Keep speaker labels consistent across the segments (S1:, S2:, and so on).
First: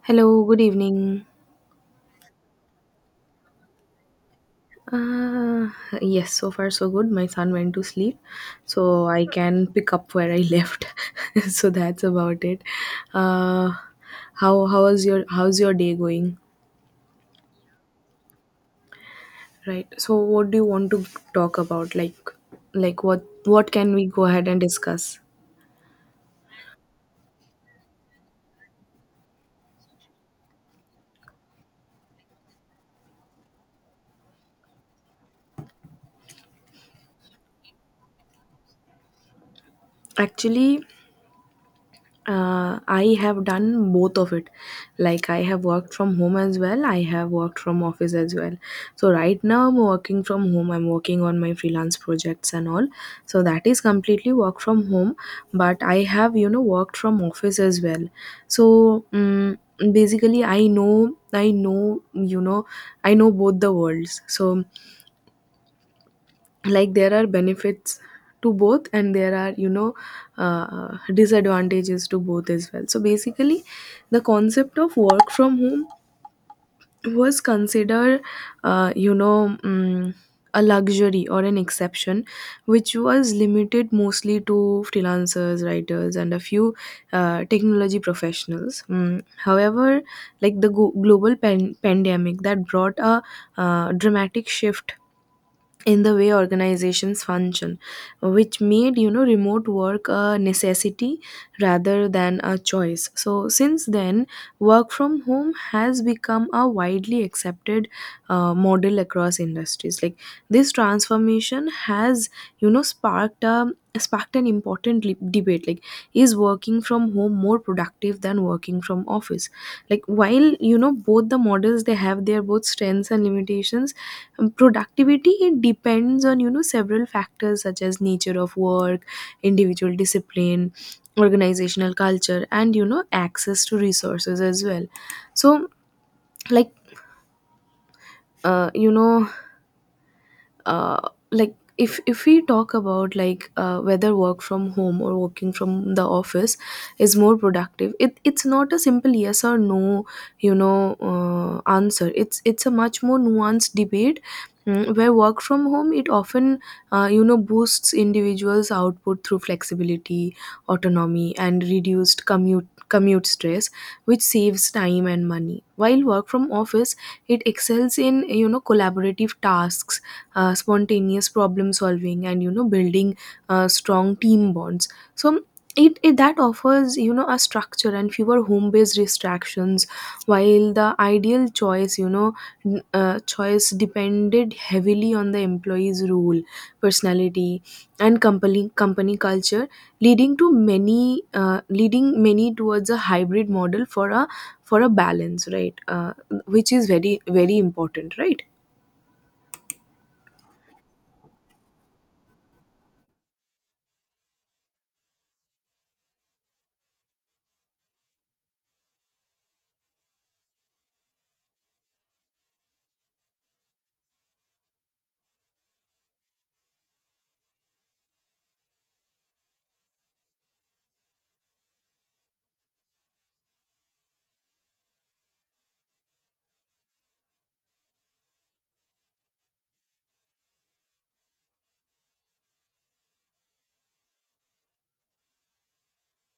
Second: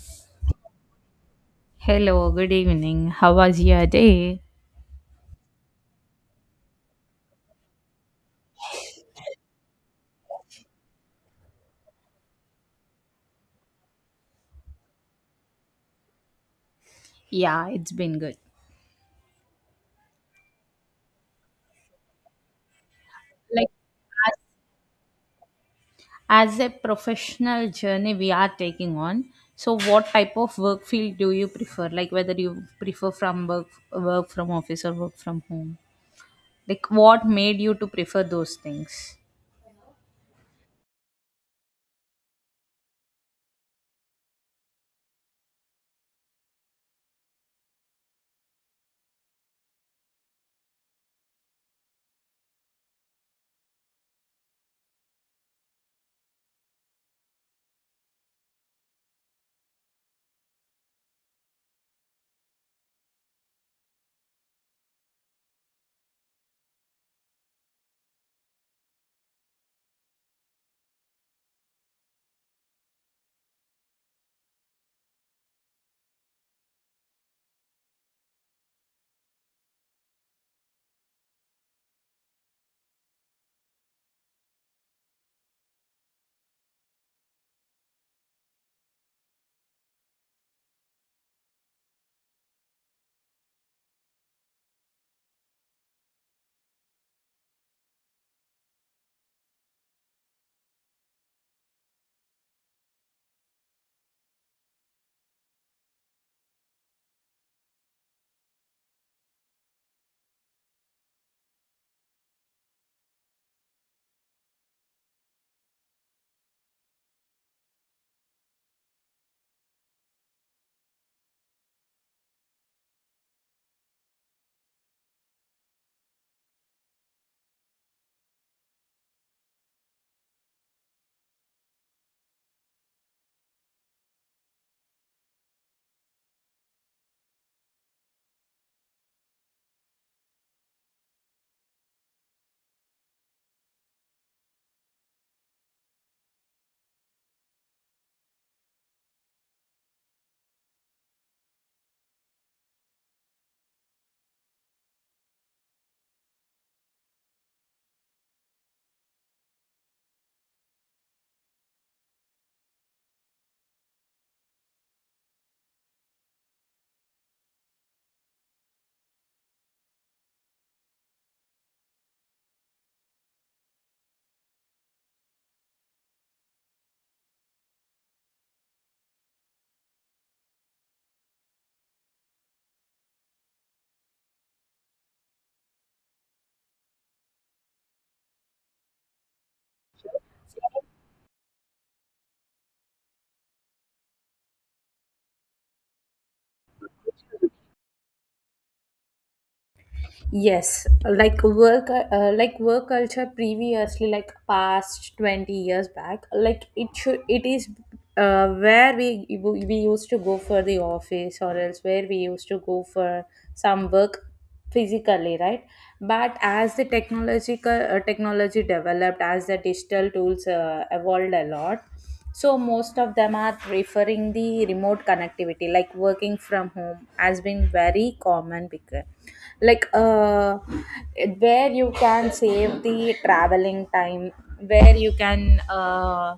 S1: Hello, good evening.
S2: Hello, good evening. How was your day?
S1: Uh, yes, so far so good. My son went to sleep, so I can pick up where I left. so that's about it. Uh, how is your day going?
S2: Yeah, it's been good.
S1: Right. So what do you want to talk about? Like what
S2: Like
S1: can we go ahead and discuss?
S2: as a professional journey we are taking on, so what type of work field do you prefer? Like whether you prefer from work from office or work from home? Like what made you to prefer those things?
S1: Actually, I have done both of it. Like I have worked from home as well, I have worked from office as well. So right now I'm working from home, I'm working on my freelance projects and all, so that is completely work from home. But I have, you know, worked from office as well. So basically i know, I know both the worlds. So like there are benefits to both, and there are, you know, disadvantages to both as well. So basically the concept of work from home was considered, you know, a luxury or an exception, which was limited mostly to freelancers, writers and a few technology professionals. However, like the global pandemic, that brought a dramatic shift in the way organizations function, which made, you know, remote work a necessity rather than a choice. So since then, work from home has become a widely accepted model across industries. Like this transformation has, you know, sparked an important debate, like is working from home more productive than working from office? Like while, you know, both the models, they have their both strengths and limitations. Productivity, it depends on, you know, several factors such as nature of work, individual discipline, organizational culture, and, you know, access to resources as well. So like, uh, you know like if we talk about, like, whether work from home or working from the office is more productive, it, it's not a simple yes or no, you know, answer. It's a much more nuanced debate, where work from home, it often, you know, boosts individuals output through flexibility, autonomy and reduced commute stress, which saves time and money. While work from office, it excels in, you know, collaborative tasks, spontaneous problem solving, and, you know, building strong team bonds. So it that offers, you know, a structure and fewer home based distractions, while the ideal choice, you know, choice depended heavily on the employee's role, personality, and company culture, leading to many leading many towards a hybrid model for a, for a balance, right? Which is very, very important, right?
S2: Yes, like work culture previously, like past 20 years back, like it should, it is where we used to go for the office or else where we used to go for some work physically, right? But as the technological technology developed, as the digital tools evolved a lot, so most of them are preferring the remote connectivity like working from home has been very common because like uh where you can save the traveling time, where you can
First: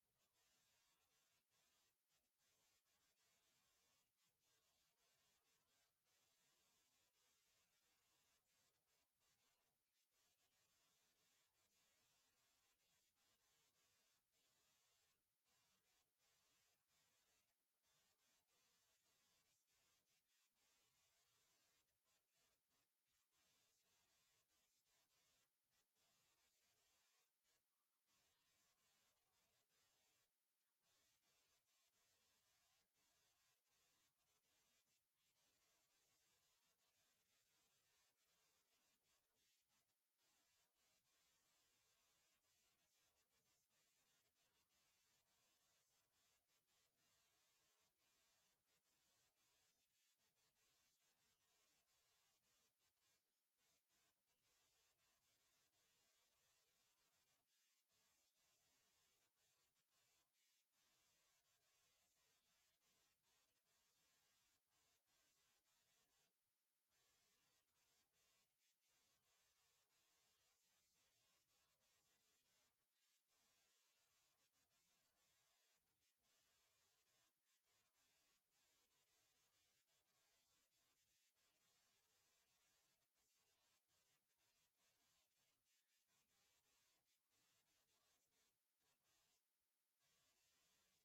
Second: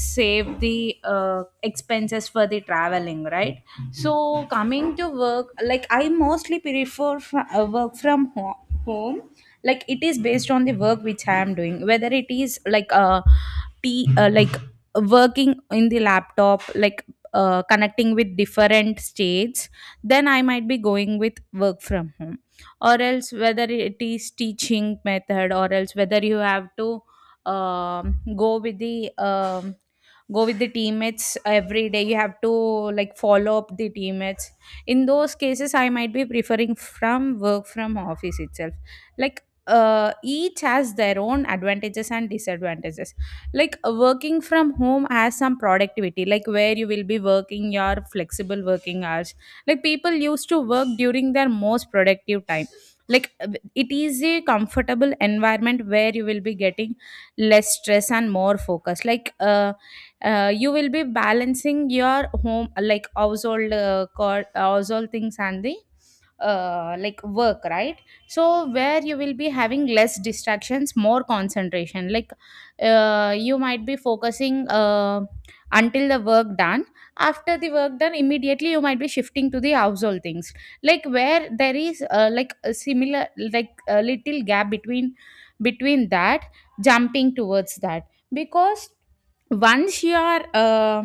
S2: save the expenses for the traveling, right? So coming to work, like I mostly prefer work from home. Like it is based on the work which I am doing, whether it is like working in the laptop, like connecting with different states, then I might be going with work from home, or else whether it is teaching method, or else whether you have to um, go with the um, go with the teammates every day, you have to like follow up the teammates. In those cases I might be preferring from work from office itself. Like each has their own advantages and disadvantages. Like working from home has some productivity, like where you will be working your flexible working hours, like people used to work during their most productive time. Like it is a comfortable environment where you will be getting less stress and more focus. Like you will be balancing your home, like household household things and the like work, right? So where you will be having less distractions, more concentration, like you might be focusing until the work done. After the work done, immediately you might be shifting to the household things, like where there is like a similar, like a little gap between, between that, jumping towards that, because once you are uh,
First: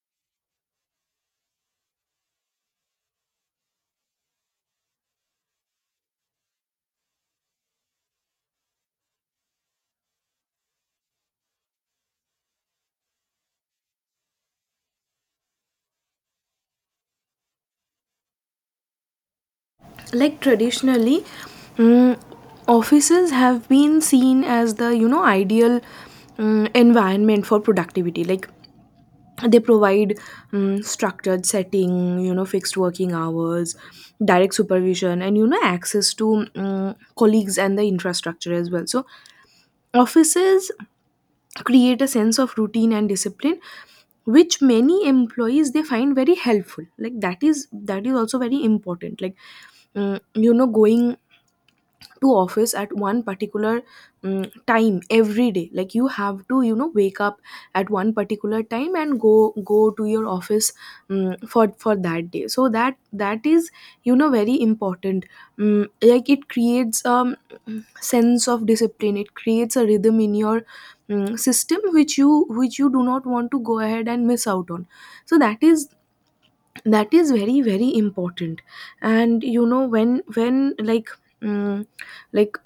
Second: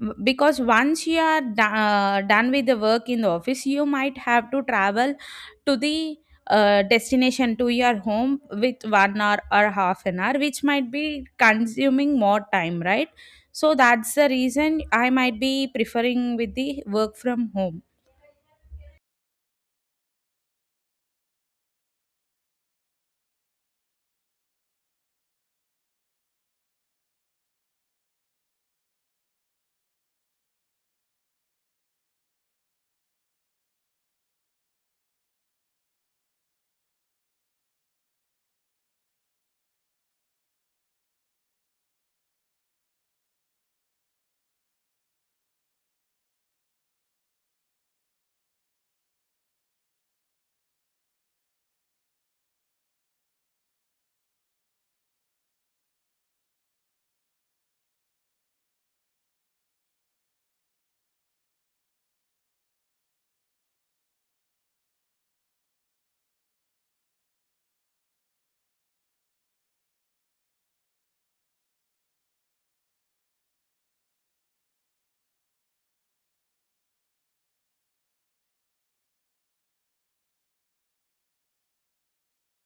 S2: w- because once you are done with the work in the office, you might have to travel to the destination to your home with 1 hour or half an hour, which might be consuming more time, right? So that's the reason I might be preferring with the work from home.
S1: Like traditionally, mm, offices have been seen as the, you know, ideal environment for productivity. Like they provide structured setting, you know, fixed working hours, direct supervision, and, you know, access to, colleagues and the infrastructure as well. So offices create a sense of routine and discipline, which many employees, they find very helpful. Like that is, that is also very important. Like, you know, going to office at one particular time every day, like you have to, you know, wake up at one particular time and go to your office for that day. So that, that is, you know, very important. Like it creates, sense of discipline, it creates a rhythm in your system, which you, which you do not want to go ahead and miss out on. So that is, that is very, very important. And you know, when, um, like,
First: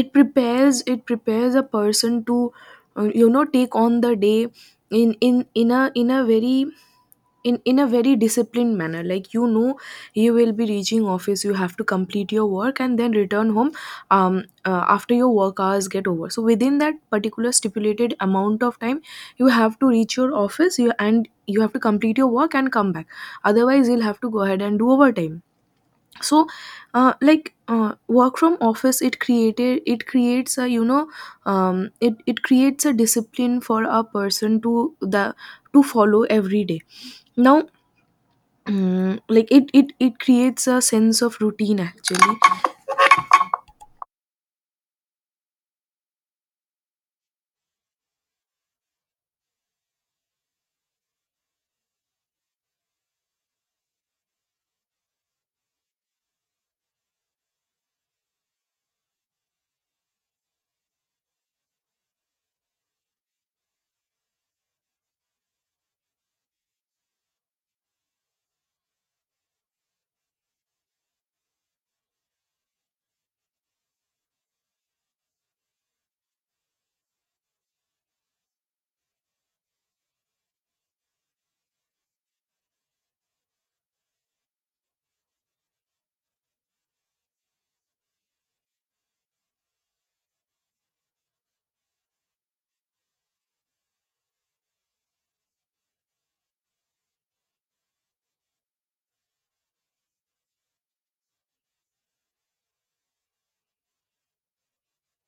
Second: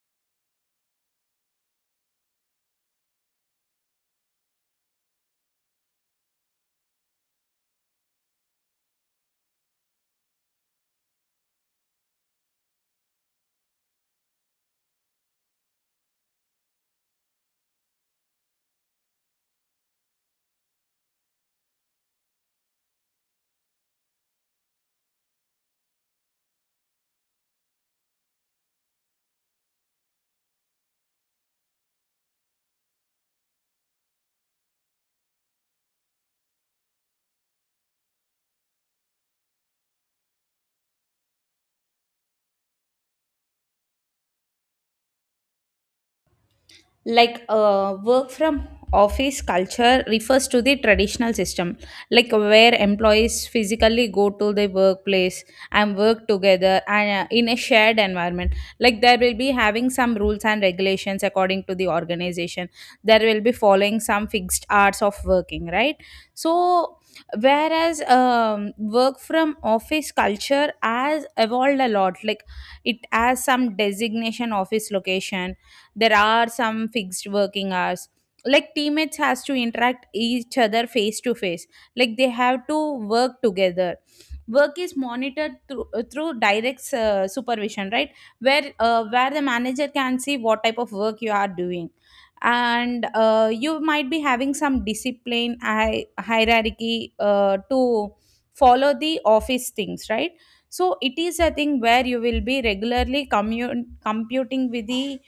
S1: it prepares, it prepares a person to, you know, take on the day, in in in a in a very in a very disciplined manner. Like, you know, you will be reaching office, you have to complete your work and then return home, um after your work hours get over. So within that particular stipulated amount of time, you have to reach your office, you and, you have to complete your work and come back, otherwise you'll have to go ahead and do overtime. So, work from office, it created it creates a, you know, it, it creates a discipline for a person to the to follow every day. Now, like it creates a sense of routine actually.
S2: Like work from office culture refers to the traditional system, like where employees physically go to the workplace and work together and in a shared environment. Like there will be having some rules and regulations according to the organization, there will be following some fixed hours of working, right? So whereas work from office culture has evolved a lot. Like it has some designation, office location, there are some fixed working hours, like teammates has to interact each other face to face, like they have to work together. Work is monitored through direct supervision, right? Where where the manager can see what type of work you are doing, and you might be having some discipline hierarchy to follow the office things, right? So it is a thing where you will be regularly computing with the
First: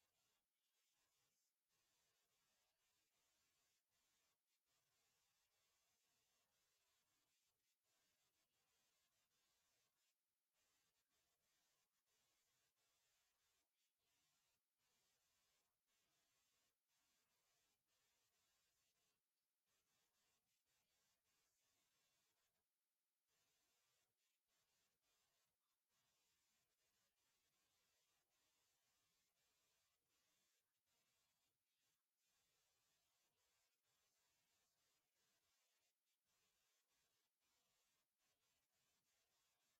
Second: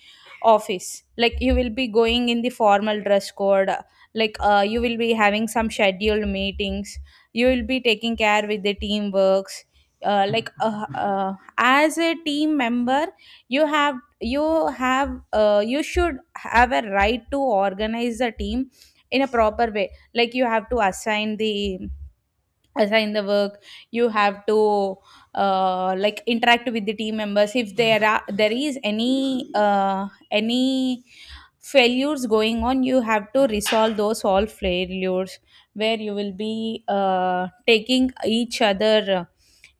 S2: office, like you will be going in the formal dress code, like you will be having some scheduled meetings, you will be taking care with the team works, as a team member you have you should have a right to organize the team in a proper way. Like you have to assign the work, you have to like interact with the team members. If there is any failures going on, you have to resolve those all failures, where you will be taking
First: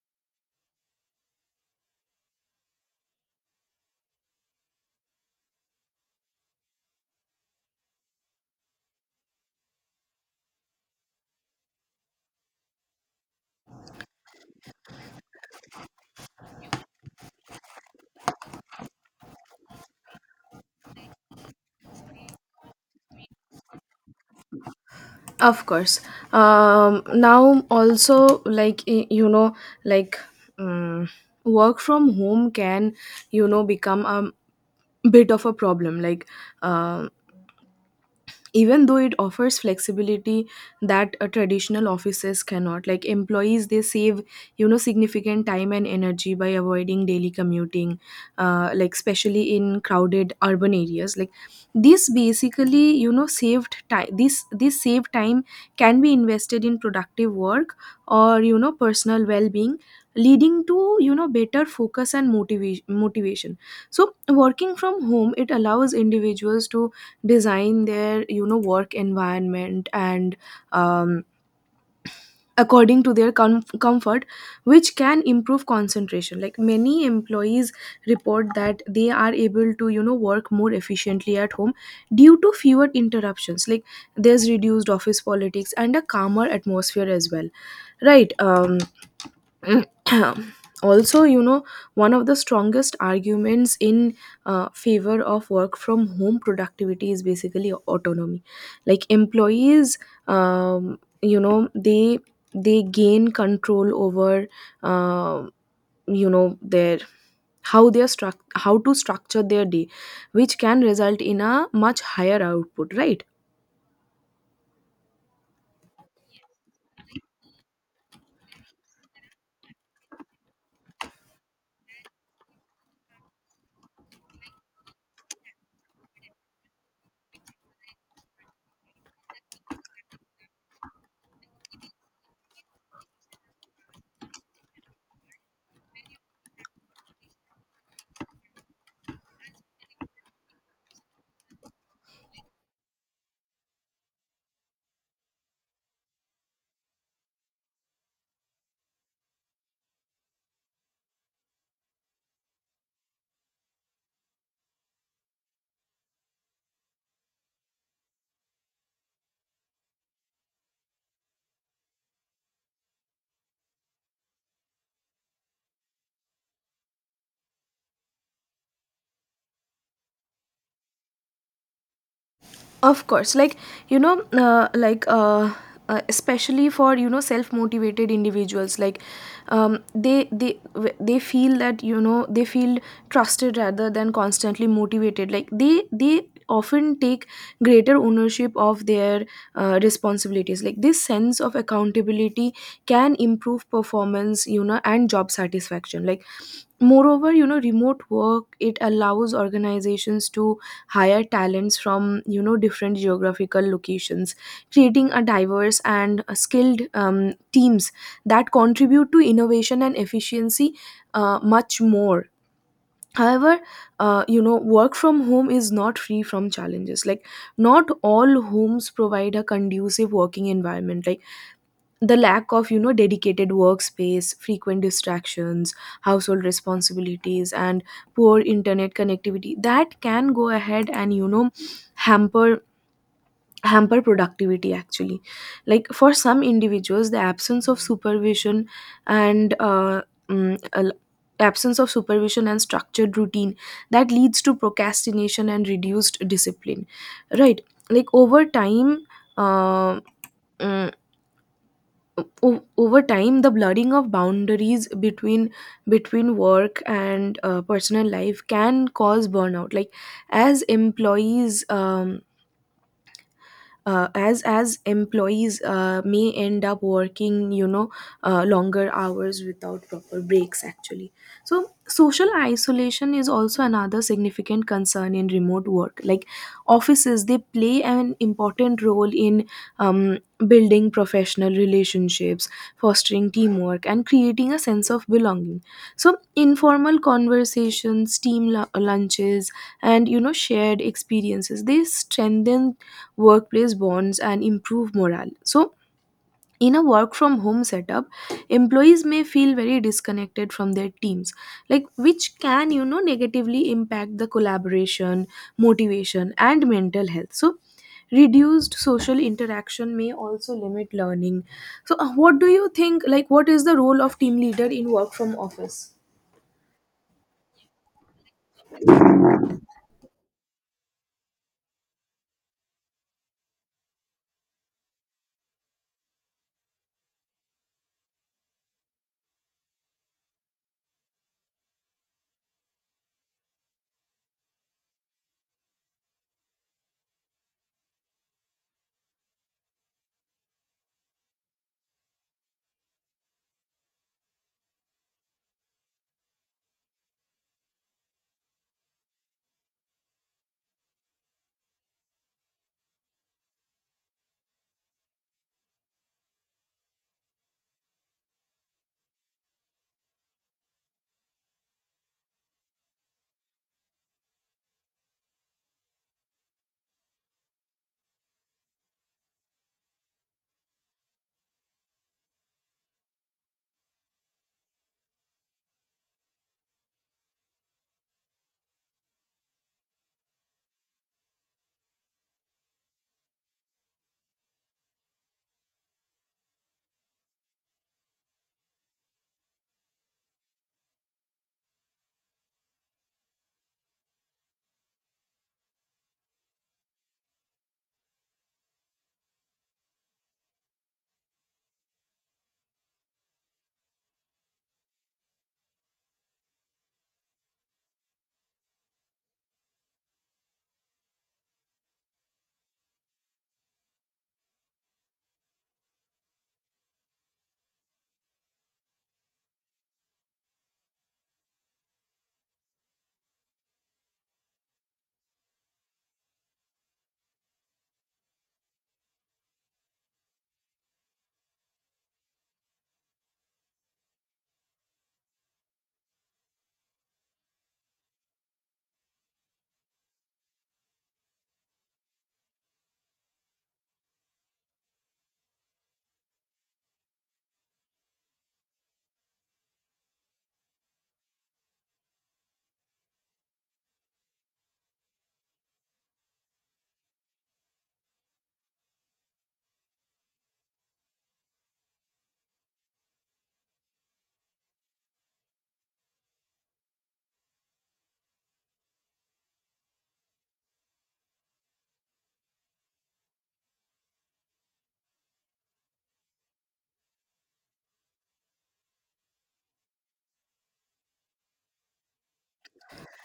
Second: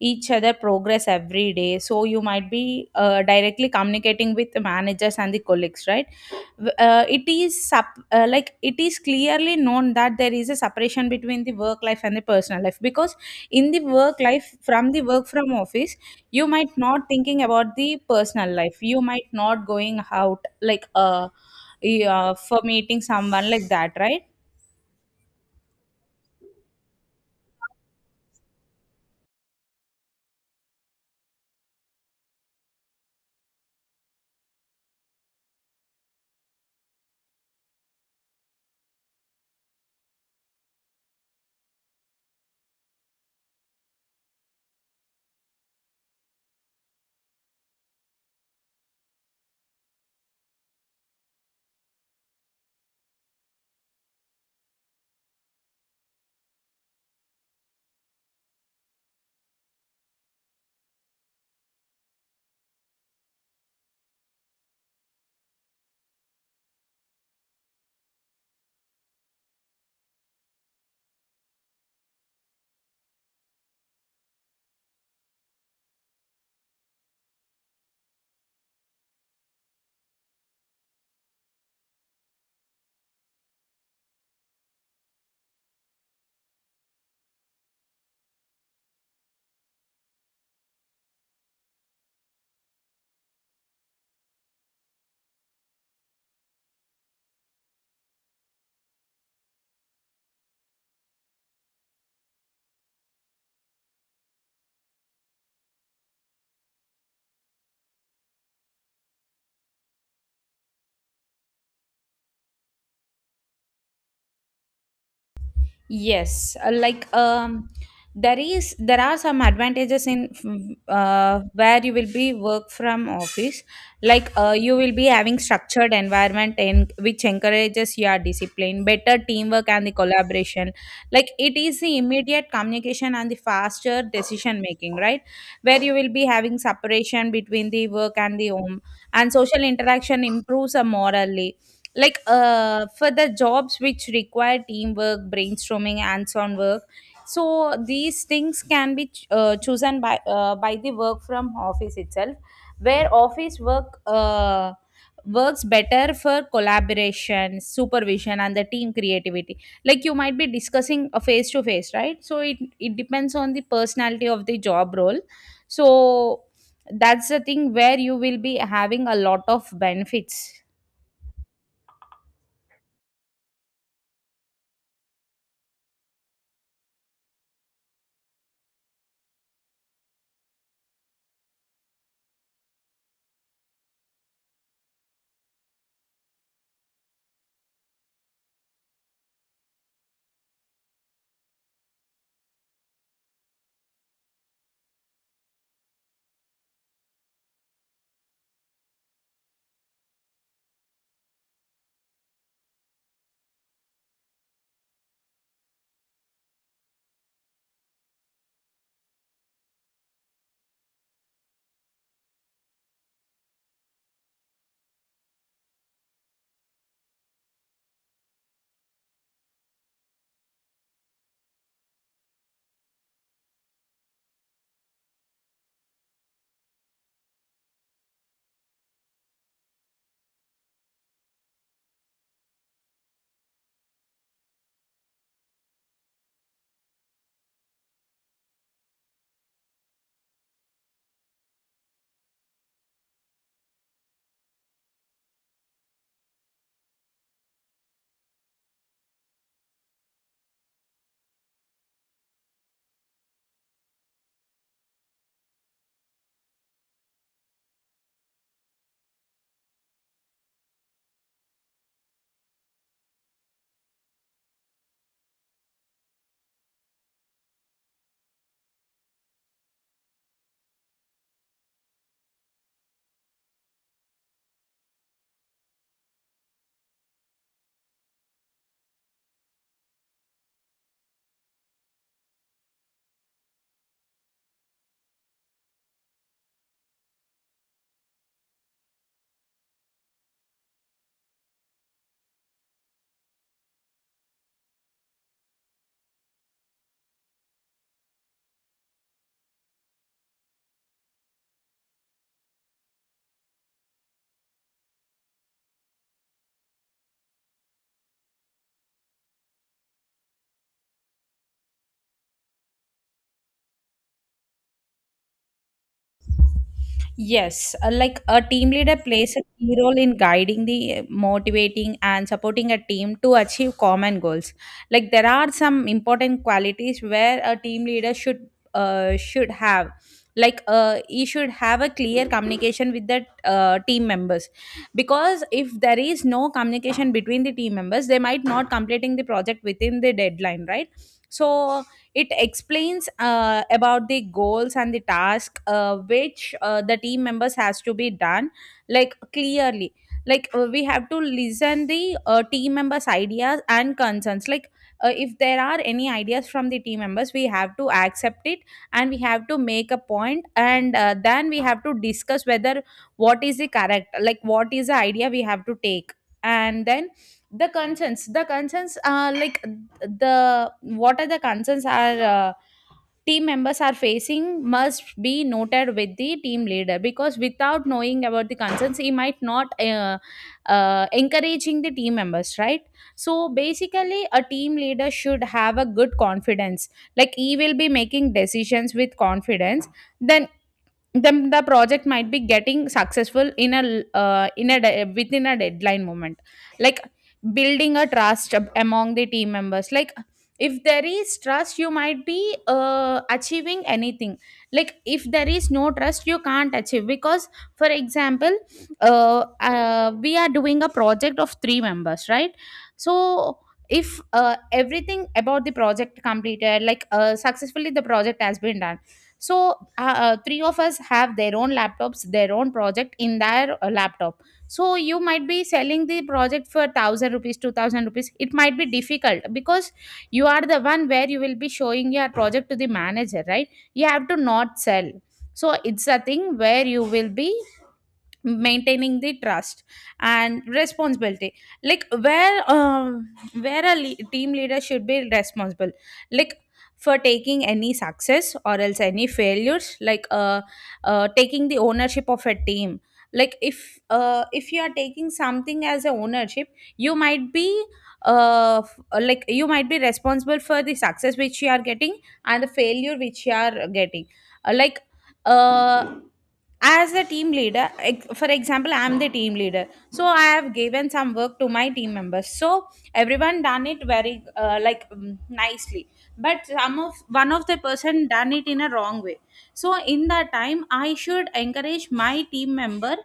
S2: each other progress every day. So you might be directly communicating with the managers and the colleagues, right? It is sup- Like it is clearly known that there is a separation between the work life and the personal life, because in the work life from the work from office, you might not thinking about the personal life, you might not going out like yeah, for meeting someone like that, right?
S1: Of course. Now also, like, you know, like, um, work from home can, you know, become a bit of a problem. Like, uh, even though it offers flexibility that traditional offices cannot. Like employees, they save, you know, significant time and energy by avoiding daily commuting, like especially in crowded urban areas. Like this basically, you know, saved time this this saved time can be invested in productive work or, you know, personal well-being, leading to, you know, better focus and motivation. So working from home, it allows individuals to design their, you know, work environment, and um, according to their comfort, which can improve concentration. Like many employees report that they are able to, you know, work more efficiently at home due to fewer interruptions. Like there's reduced office politics and a calmer atmosphere as well, right? Also, you know, one of the strongest arguments in favor of work from home productivity is basically autonomy. Like employees, you know, they gain control over, uh, you know, their, how they are struct how to structure their day, which can result in a much higher output, right?
S2: Yes, there is there are some advantages in where you will be work from office. Like you will be having structured environment and which encourages your discipline, better teamwork and the collaboration. Like it is the immediate communication and the faster decision making, right? Where you will be having separation between the work and the home, and social interaction improves morally, like for the jobs which require teamwork, brainstorming and so on work. So these things can be chosen by the work from office itself, where office work works better for collaboration, supervision and the team creativity, like you might be discussing a face to face, right? So it depends on the personality of the job role. So that's the thing where you will be having a lot of benefits.
S1: Of course, like, you know, especially for, you know, self-motivated individuals, like, they they feel that, you know, they feel trusted rather than constantly motivated. Like they often take greater ownership of their responsibilities. Like this sense of accountability can improve performance, you know, and job satisfaction. Like moreover, you know, remote work, it allows organizations to hire talents from, you know, different geographical locations, creating a diverse and skilled teams that contribute to innovation and efficiency much more. However, you know, work from home is not free from challenges. Like not all homes provide a conducive working environment. Like the lack of, you know, dedicated workspace, frequent distractions, household responsibilities, and poor internet connectivity, that can go ahead and, you know, hamper hamper productivity actually. Like for some individuals, the absence of supervision and mm, al- absence of supervision and structured routine, that leads to procrastination and reduced discipline, right? Like over time, uh, mm, over time the blurring of boundaries between, between work and personal life can cause burnout, like as employees, as employees may end up working, you know, longer hours without proper breaks actually. So social isolation is also another significant concern in remote work. Like offices, they play an important role in um, building professional relationships, fostering teamwork, and creating a sense of belonging. So informal conversations, team lunches, and, you know, shared experiences, they strengthen workplace bonds and improve morale. So, in a work from home setup, employees may feel very disconnected from their teams, like which can, you know, negatively impact the collaboration, motivation, and mental health. So, reduced social interaction may also limit learning. So, what do you think? Like, what is the role of team leader in work from office?
S2: Yes, like a team leader plays a key role in guiding the motivating and supporting a team to achieve common goals. Like there are some important qualities where a team leader should have. Like he should have a clear communication with the team members, because if there is no communication between the team members, they might not completing the project within the deadline, right? So it explains about the goals and the task which the team members has to be done like clearly. Like we have to listen the team members' ideas and concerns. Like if there are any ideas from the team members, we have to accept it, and we have to make a point and then we have to discuss whether what is the correct, like what is the idea we have to take, and then the concerns like the what are the concerns are team members are facing must be noted with the team leader, because without knowing about the concerns he might not encouraging the team members, right? So basically a team leader should have a good confidence, like he will be making decisions with confidence, then then the project might be getting successful in a within a deadline moment. Like building a among the team members, like if there is trust you might be achieving anything, like if there is no trust you can't achieve. Because for example, we are doing a project of 3 members, right? So if everything about the project completed, like successfully the project has been done, so three of us have their own laptops, their own project in their laptop. So you might be selling the project for 1,000 rupees, 2,000 rupees, it might be difficult because you are the one where you will be showing your project to the manager, right? You have to not sell. So it's a thing where you will be maintaining the trust and responsibility, like where a team leader should be responsible, like for taking any success or else any failures, like taking the ownership of a team. Like if you are taking something as a ownership, you might be like you might be responsible for the success which you are getting and the failure which you are getting. Like uh as a team leader, for example, I'm the team leader, so I have given some work to my team members. So everyone done it very nicely, but some of one of the person done it in a wrong way. So in that time I should encourage my team member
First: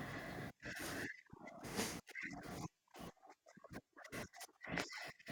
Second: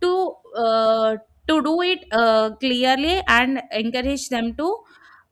S2: to uh, to do it clearly and encourage them to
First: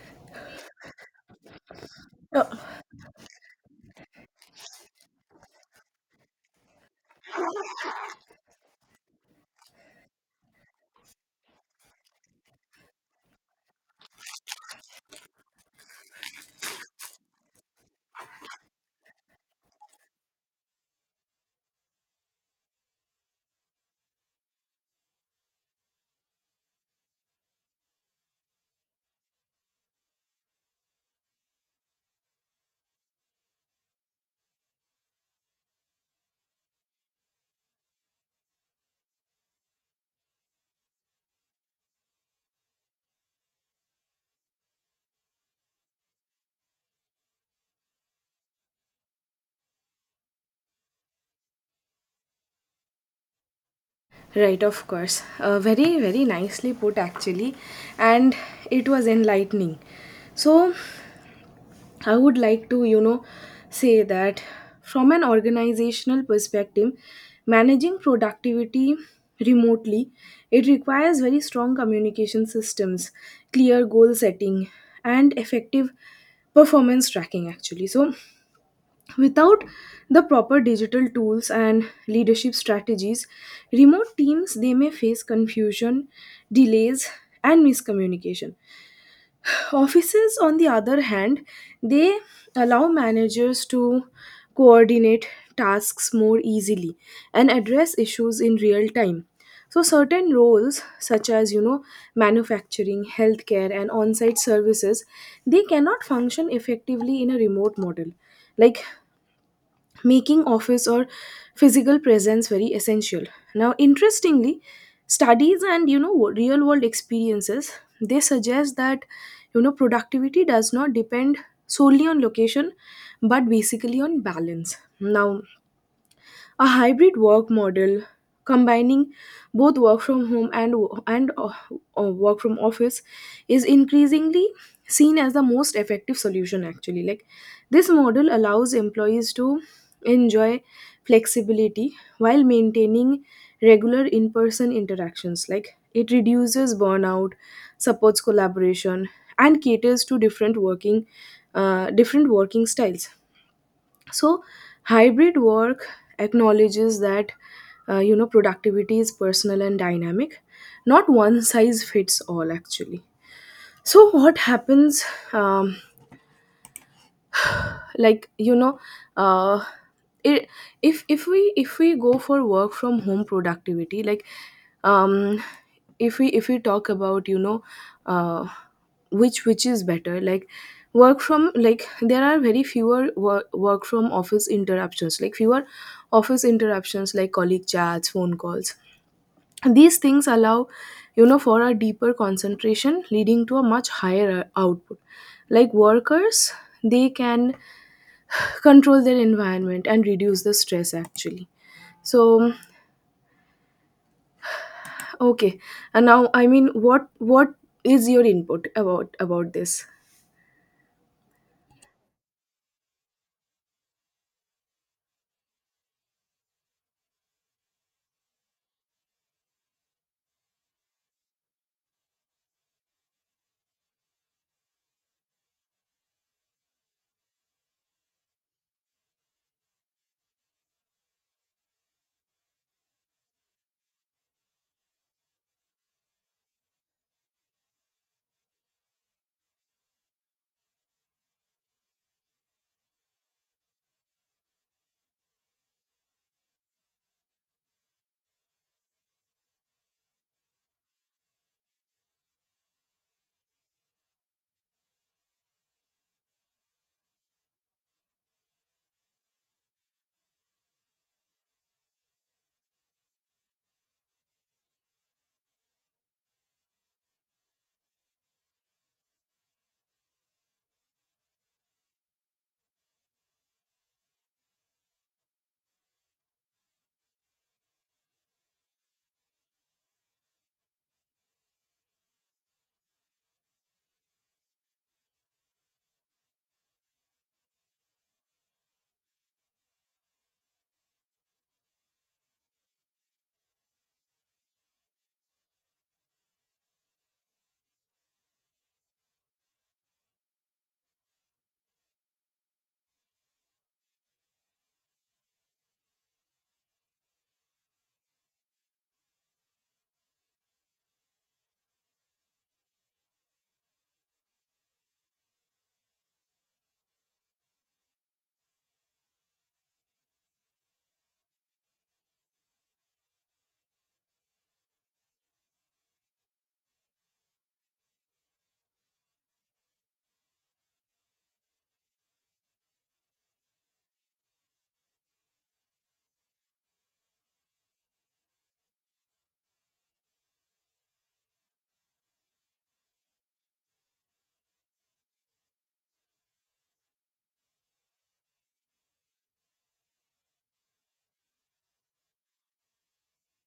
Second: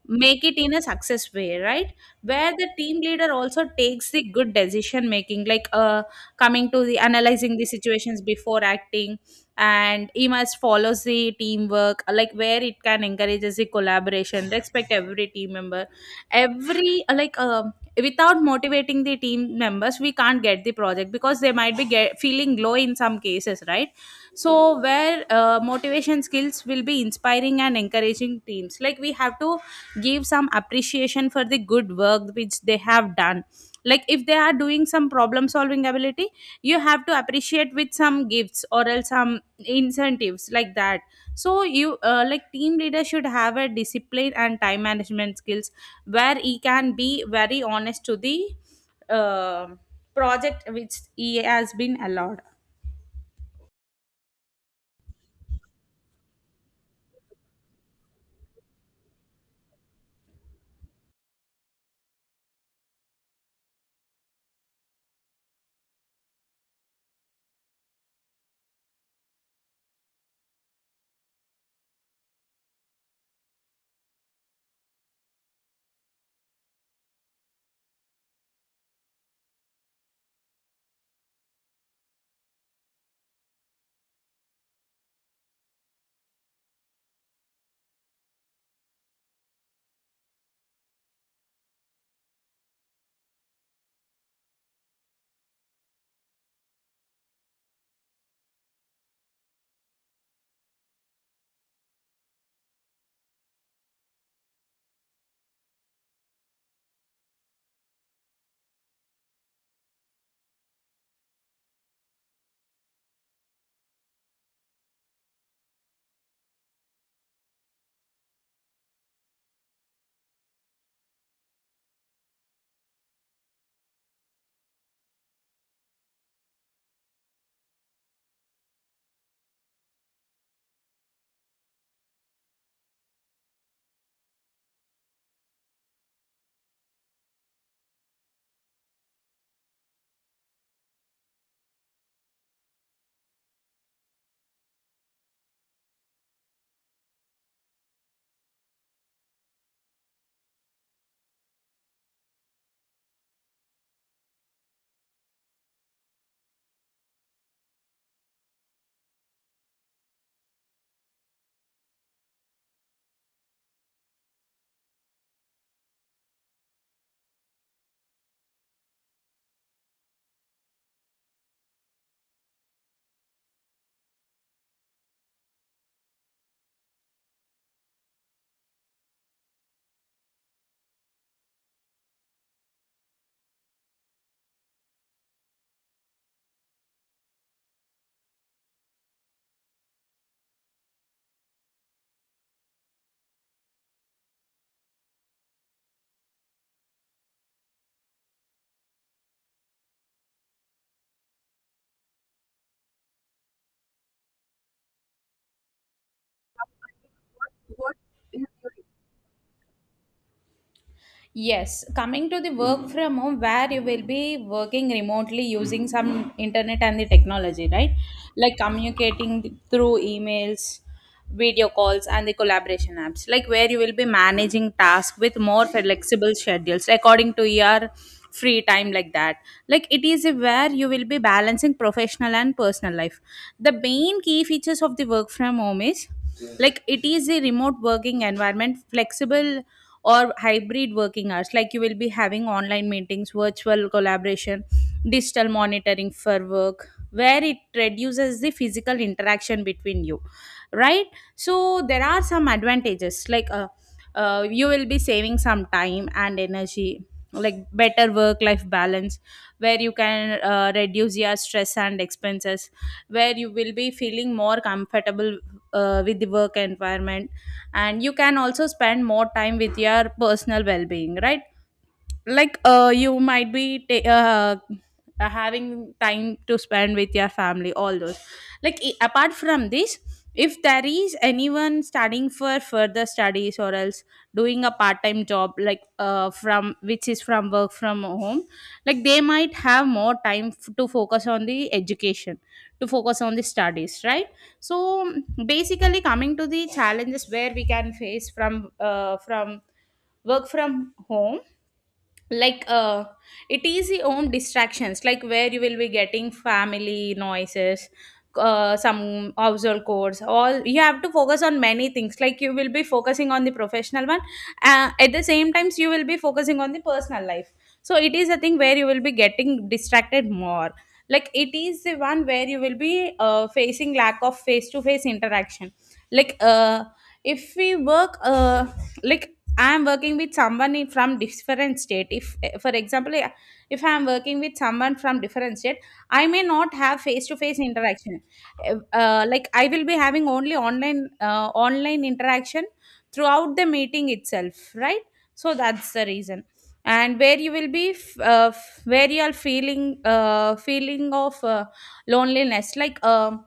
S2: make it in a success way, right?
S1: Uh,
S2: Where the team leader also takes the good decision making, like coming to the analyzing the situations before acting, and he must follows the teamwork, like where it can encourages the collaboration, respect every team member, every without motivating the team members we can't get the project, because they might be feeling low in some cases, right? So where motivation skills will be inspiring and encouraging teams, like we have to give some appreciation for the good work which they have done. Like if they are doing some problem solving ability, you have to appreciate with some gifts or else some incentives like that. So you like team leader should have a discipline and time management skills where he can be very honest to the uh, project which he has been allowed.
S1: Right, of course. Very, very nicely put, actually. And it was enlightening. So, I would like to, you know, say that from an organizational perspective, managing productivity remotely, it requires very strong communication systems, clear goal setting, and effective performance tracking actually. So, without the proper digital tools and leadership strategies, remote teams they may face confusion, delays, and miscommunication. Offices, on the other hand, they allow managers to coordinate tasks more easily and address issues in real time. So, certain roles, such as you know, manufacturing, healthcare, and on site services, they cannot function effectively in a remote model. Like making office or physical presence very essential. Now, interestingly, studies and real world experiences, they suggest that productivity does not depend solely on location, but basically on balance. Now a hybrid work model, combining both work from home and and uh, work from office, is increasingly seen as the most effective solution actually. Like this model allows employees to enjoy flexibility while maintaining regular in person interactions. Like it reduces burnout, supports collaboration, and caters to different working styles. So hybrid work acknowledges that productivity is personal and dynamic, not one size fits all actually. So what happens, um, like uh it, if we go for work from home productivity. Like, um if we talk about uh which is better. Like work from, like there are very fewer work from office interruptions, like fewer office interruptions like colleague chats, phone calls. These things allow, for a deeper concentration leading to a much higher output. Like workers, they can control their environment and reduce the stress actually. So okay, and now I mean what is your input about this?
S2: Yes, coming to the work from home, where you will be working remotely using some internet and the technology, right? Like communicating through emails, video calls, and the collaboration apps, like where you will be managing tasks with more flexible schedules according to your free time, like that. Like it is where you will be balancing professional and personal life. The main key features of the work from home is like it is a remote working environment, flexible or hybrid working hours, like you will be having online meetings, virtual collaboration, digital monitoring for work, where it reduces the physical interaction between you, right? So there are some advantages, like you will be saving some time and energy, like better work life balance, where you can reduce your stress and expenses, where you will be feeling more comfortable with the work environment, and you can also spend more time with your personal well-being, right? Like you might be having time to spend with your family, all those. Like apart from this, if there is anyone studying for further studies or else doing a part-time job like from, which is from work from home, like they might have more time to focus on the education, to focus on the studies, right? So basically coming to the challenges where we can face from from work from home, like it is your own distractions, like where you will be getting family noises, some household chores. All you have to focus on many things, like you will be focusing on the professional one, at the same times you will be focusing on the personal life. So it is a thing where you will be getting distracted more. Like it is the one where you will be facing lack of face to face interaction. Like, if we work like, I'm working with someone from different state, if eh, for example, eh, if I'm working with someone from different state, I may not have face to face interaction. Like I will be having only online, online interaction throughout the meeting itself, right? So that's the reason. And where you will be where you are feeling feeling of loneliness, like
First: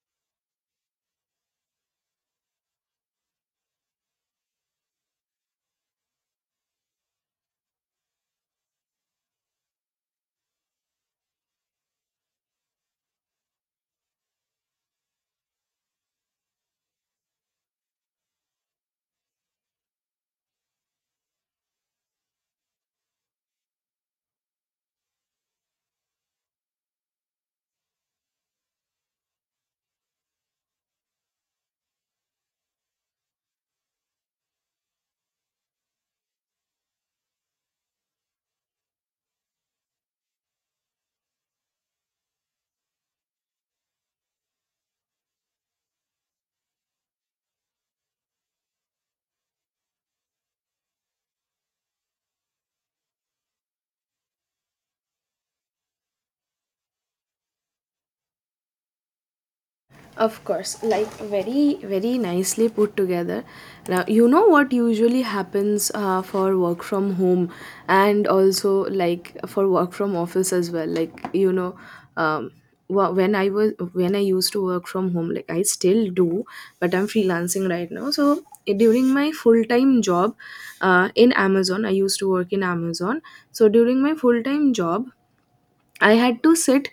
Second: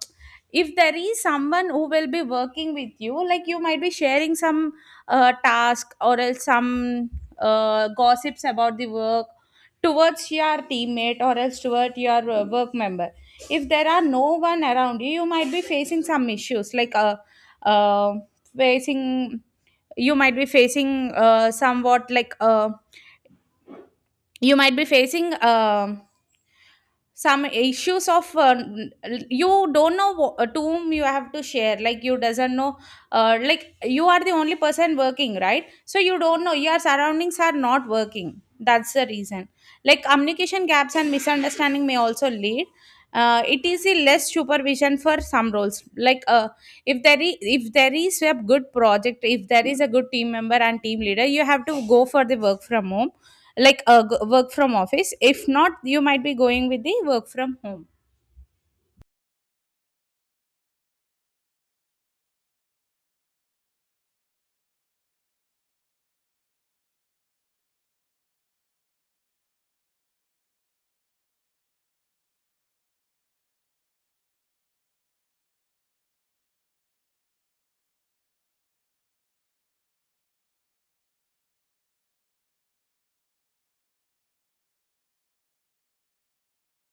S2: if there is someone who will be working with you, like you might be sharing some task or else some gossips about the work towards your teammate or else toward your work member. If there are no one around you, you might be facing some issues, like uh, facing, you might be facing somewhat like you might be facing some issues of you don't know to whom you have to share, like you doesn't know, like you are the only person working, right? So you don't know your surroundings are not working, that's the reason. Like communication gaps and misunderstanding may also lead. It is a less supervision for some roles, like if there is a good project, if there is a good team member and team leader, you have to go for the work from home, like work from office. If not, you might be going with the work from home.
S1: Of course, like very, very nicely put together. Now, you know what usually happens for work from home and also like for work from office as well. Like, you know, um, when I used to work from home, like I still do, but I'm freelancing right now. So during my full time job in Amazon, I used to work in Amazon. So during my full time job, I had to sit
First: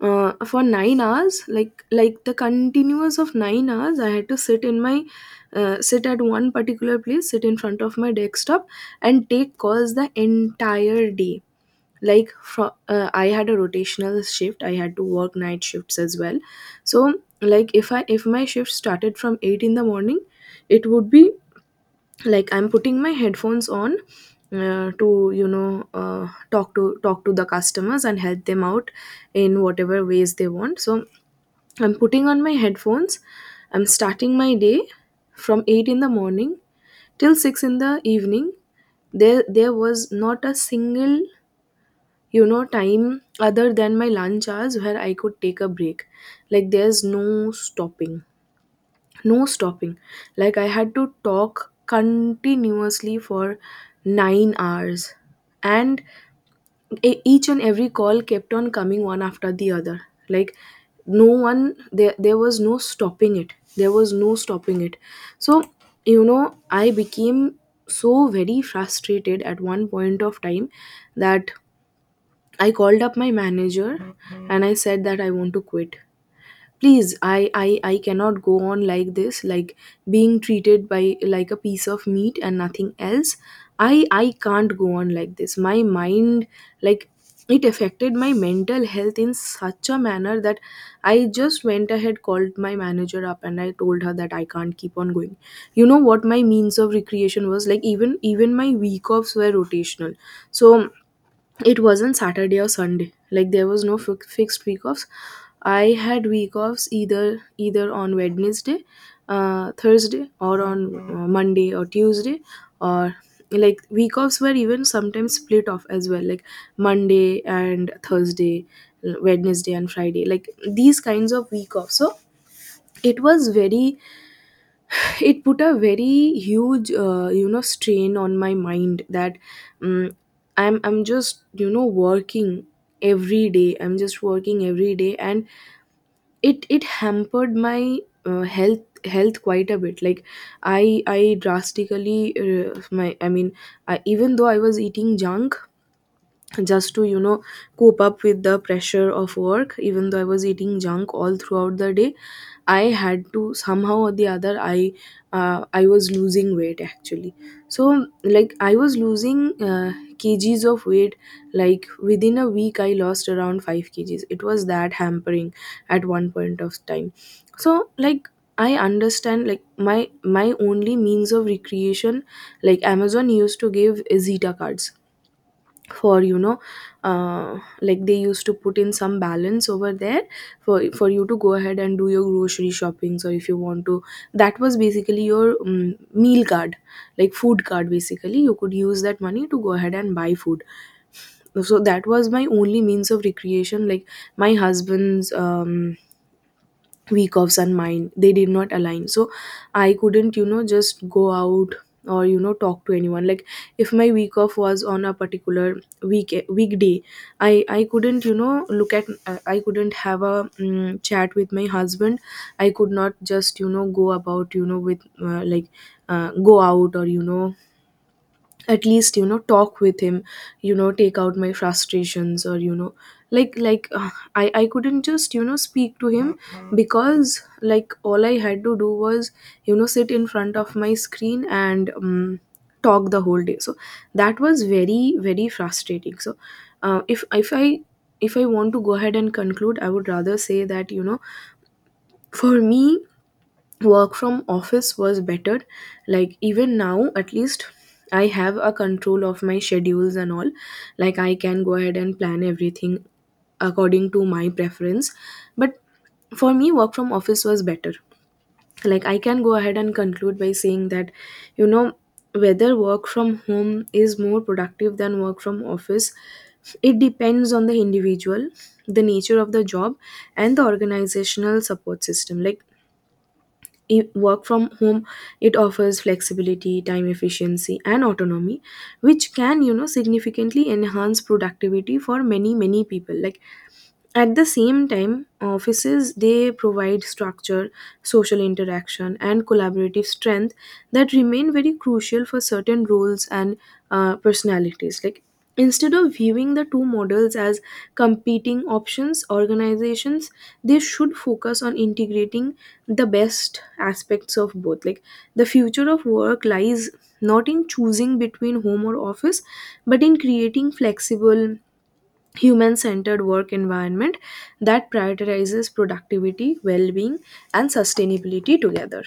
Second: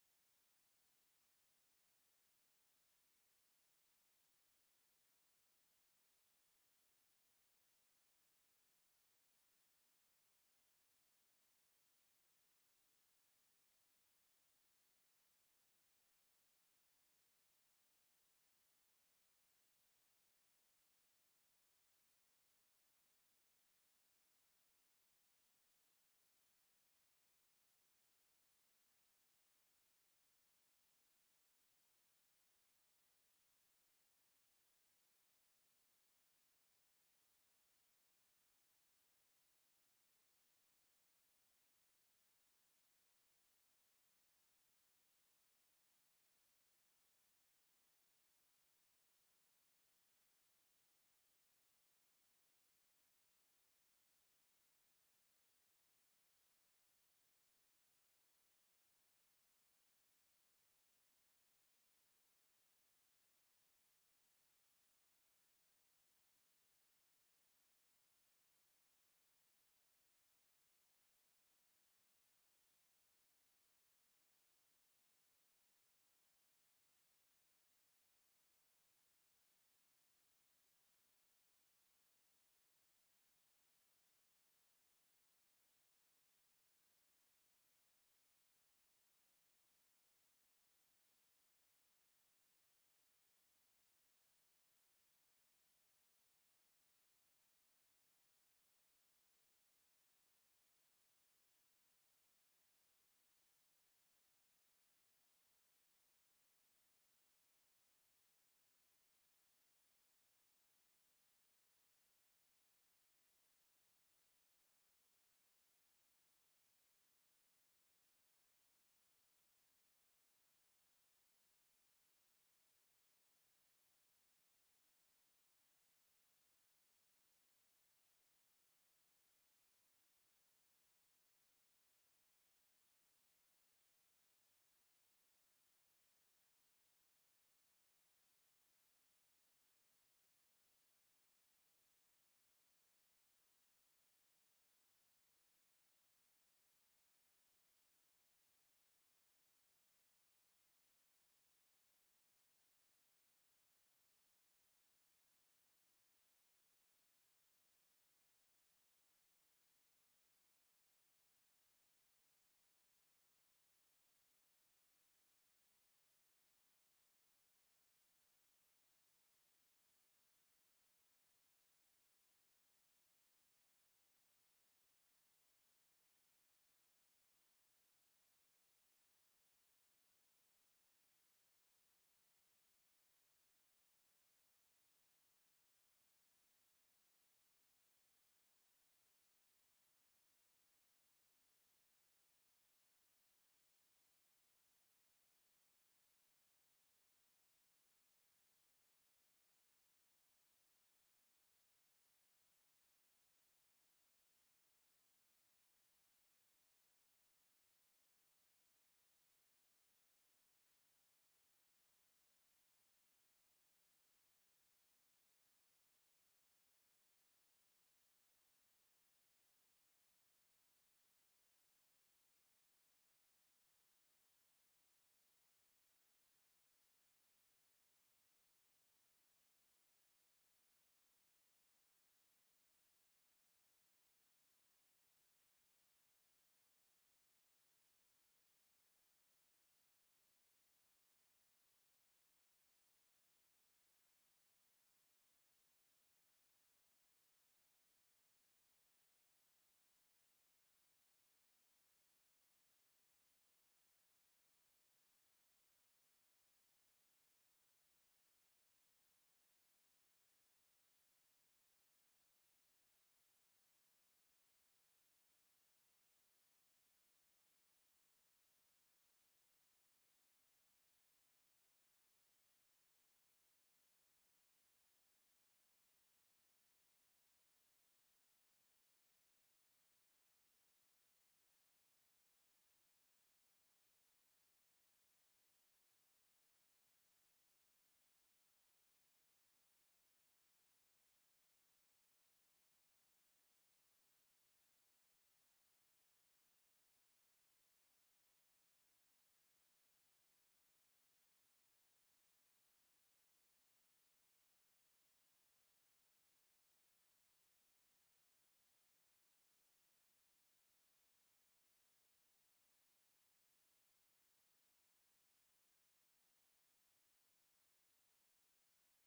S1: for 9 hours, like the continuous of 9 hours. I had to sit in my sit at one particular place, sit in front of my desktop, and take calls the entire day. I had a rotational shift. I had to work night shifts as well. So like if I, if my shift started from eight in the morning, it would be like I'm putting my headphones on to talk to the customers and help them out in whatever ways they want. So I'm putting on my headphones, I'm starting my day from 8 in the morning till 6 in the evening. There was not a single time other than my lunch hours where I could take a break. Like there's no stopping, no stopping. Like I had to talk continuously for 9 hours, and each and every call kept on coming one after the other. Like no one, there was no stopping it, there was no stopping it. So you know, I became so very frustrated at one point of time that I called up my manager and I said that I want to quit. Please, I cannot go on like this, like being treated by like a piece of meat and nothing else. I can't go on like this. My mind, like, it affected my mental health in such a manner that I just went ahead, called my manager up, and I told her that I can't keep on going. You know what my means of recreation was? Like, even my week offs were rotational. So it wasn't Saturday or Sunday, like there was no fixed week offs. I had week offs either on Wednesday, Thursday, or on Monday or Tuesday. Or like week offs were even sometimes split off as well, like Monday and Thursday, Wednesday and Friday, like these kinds of week offs. So it was very, it put a very huge strain on my mind that um, I'm just working every day, I'm just working every day. And it hampered my health quite a bit. Like i I drastically my I mean even though I was eating junk just to cope up with the pressure of work, even though I was eating junk all throughout the day, I had to somehow or the other, I was losing weight actually. So like I was losing kgs of weight. Like within a week I lost around 5 kgs. It was that hampering at one point of time. So like I understand, like my only means of recreation, like Amazon used to give Zeta cards for like they used to put in some balance over there for you to go ahead and do your grocery shoppings, or if you want to, that was basically your meal card, like food card basically. You could use that money to go ahead and buy food. So that was my only means of recreation. Like my husband's week offs and mine, they did not align. So I couldn't just go out or talk to anyone. Like if my week off was on a particular weekday, I couldn't look at I couldn't have a chat with my husband. I could not just go about with go out, or at least talk with him, take out my frustrations, or I couldn't just speak to him. Because like all I had to do was sit in front of my screen and talk the whole day. So that was very, very frustrating. So uh, if if i if I want to go ahead and conclude, I would rather say that for me, work from office was better. Like even now at least I have a control of my schedules and all. Like I can go ahead and plan everything according to my preference. But for me, work from office was better. Like I can go ahead and conclude by saying that you know whether work from home is more productive than work from office, it depends on the individual, the nature of the job, and the organizational support system. Like work from home, it offers flexibility, time efficiency, and autonomy, which can significantly enhance productivity for many, many people. Like at the same time, offices, they provide structure, social interaction, and collaborative strength that remain very crucial for certain roles and personalities. Like instead of viewing the two models as competing options, organizations, they should focus on integrating the best aspects of both. Like the future of work lies not in choosing between home or office, but in creating flexible, human centered work environment that prioritizes productivity, well being, and sustainability together.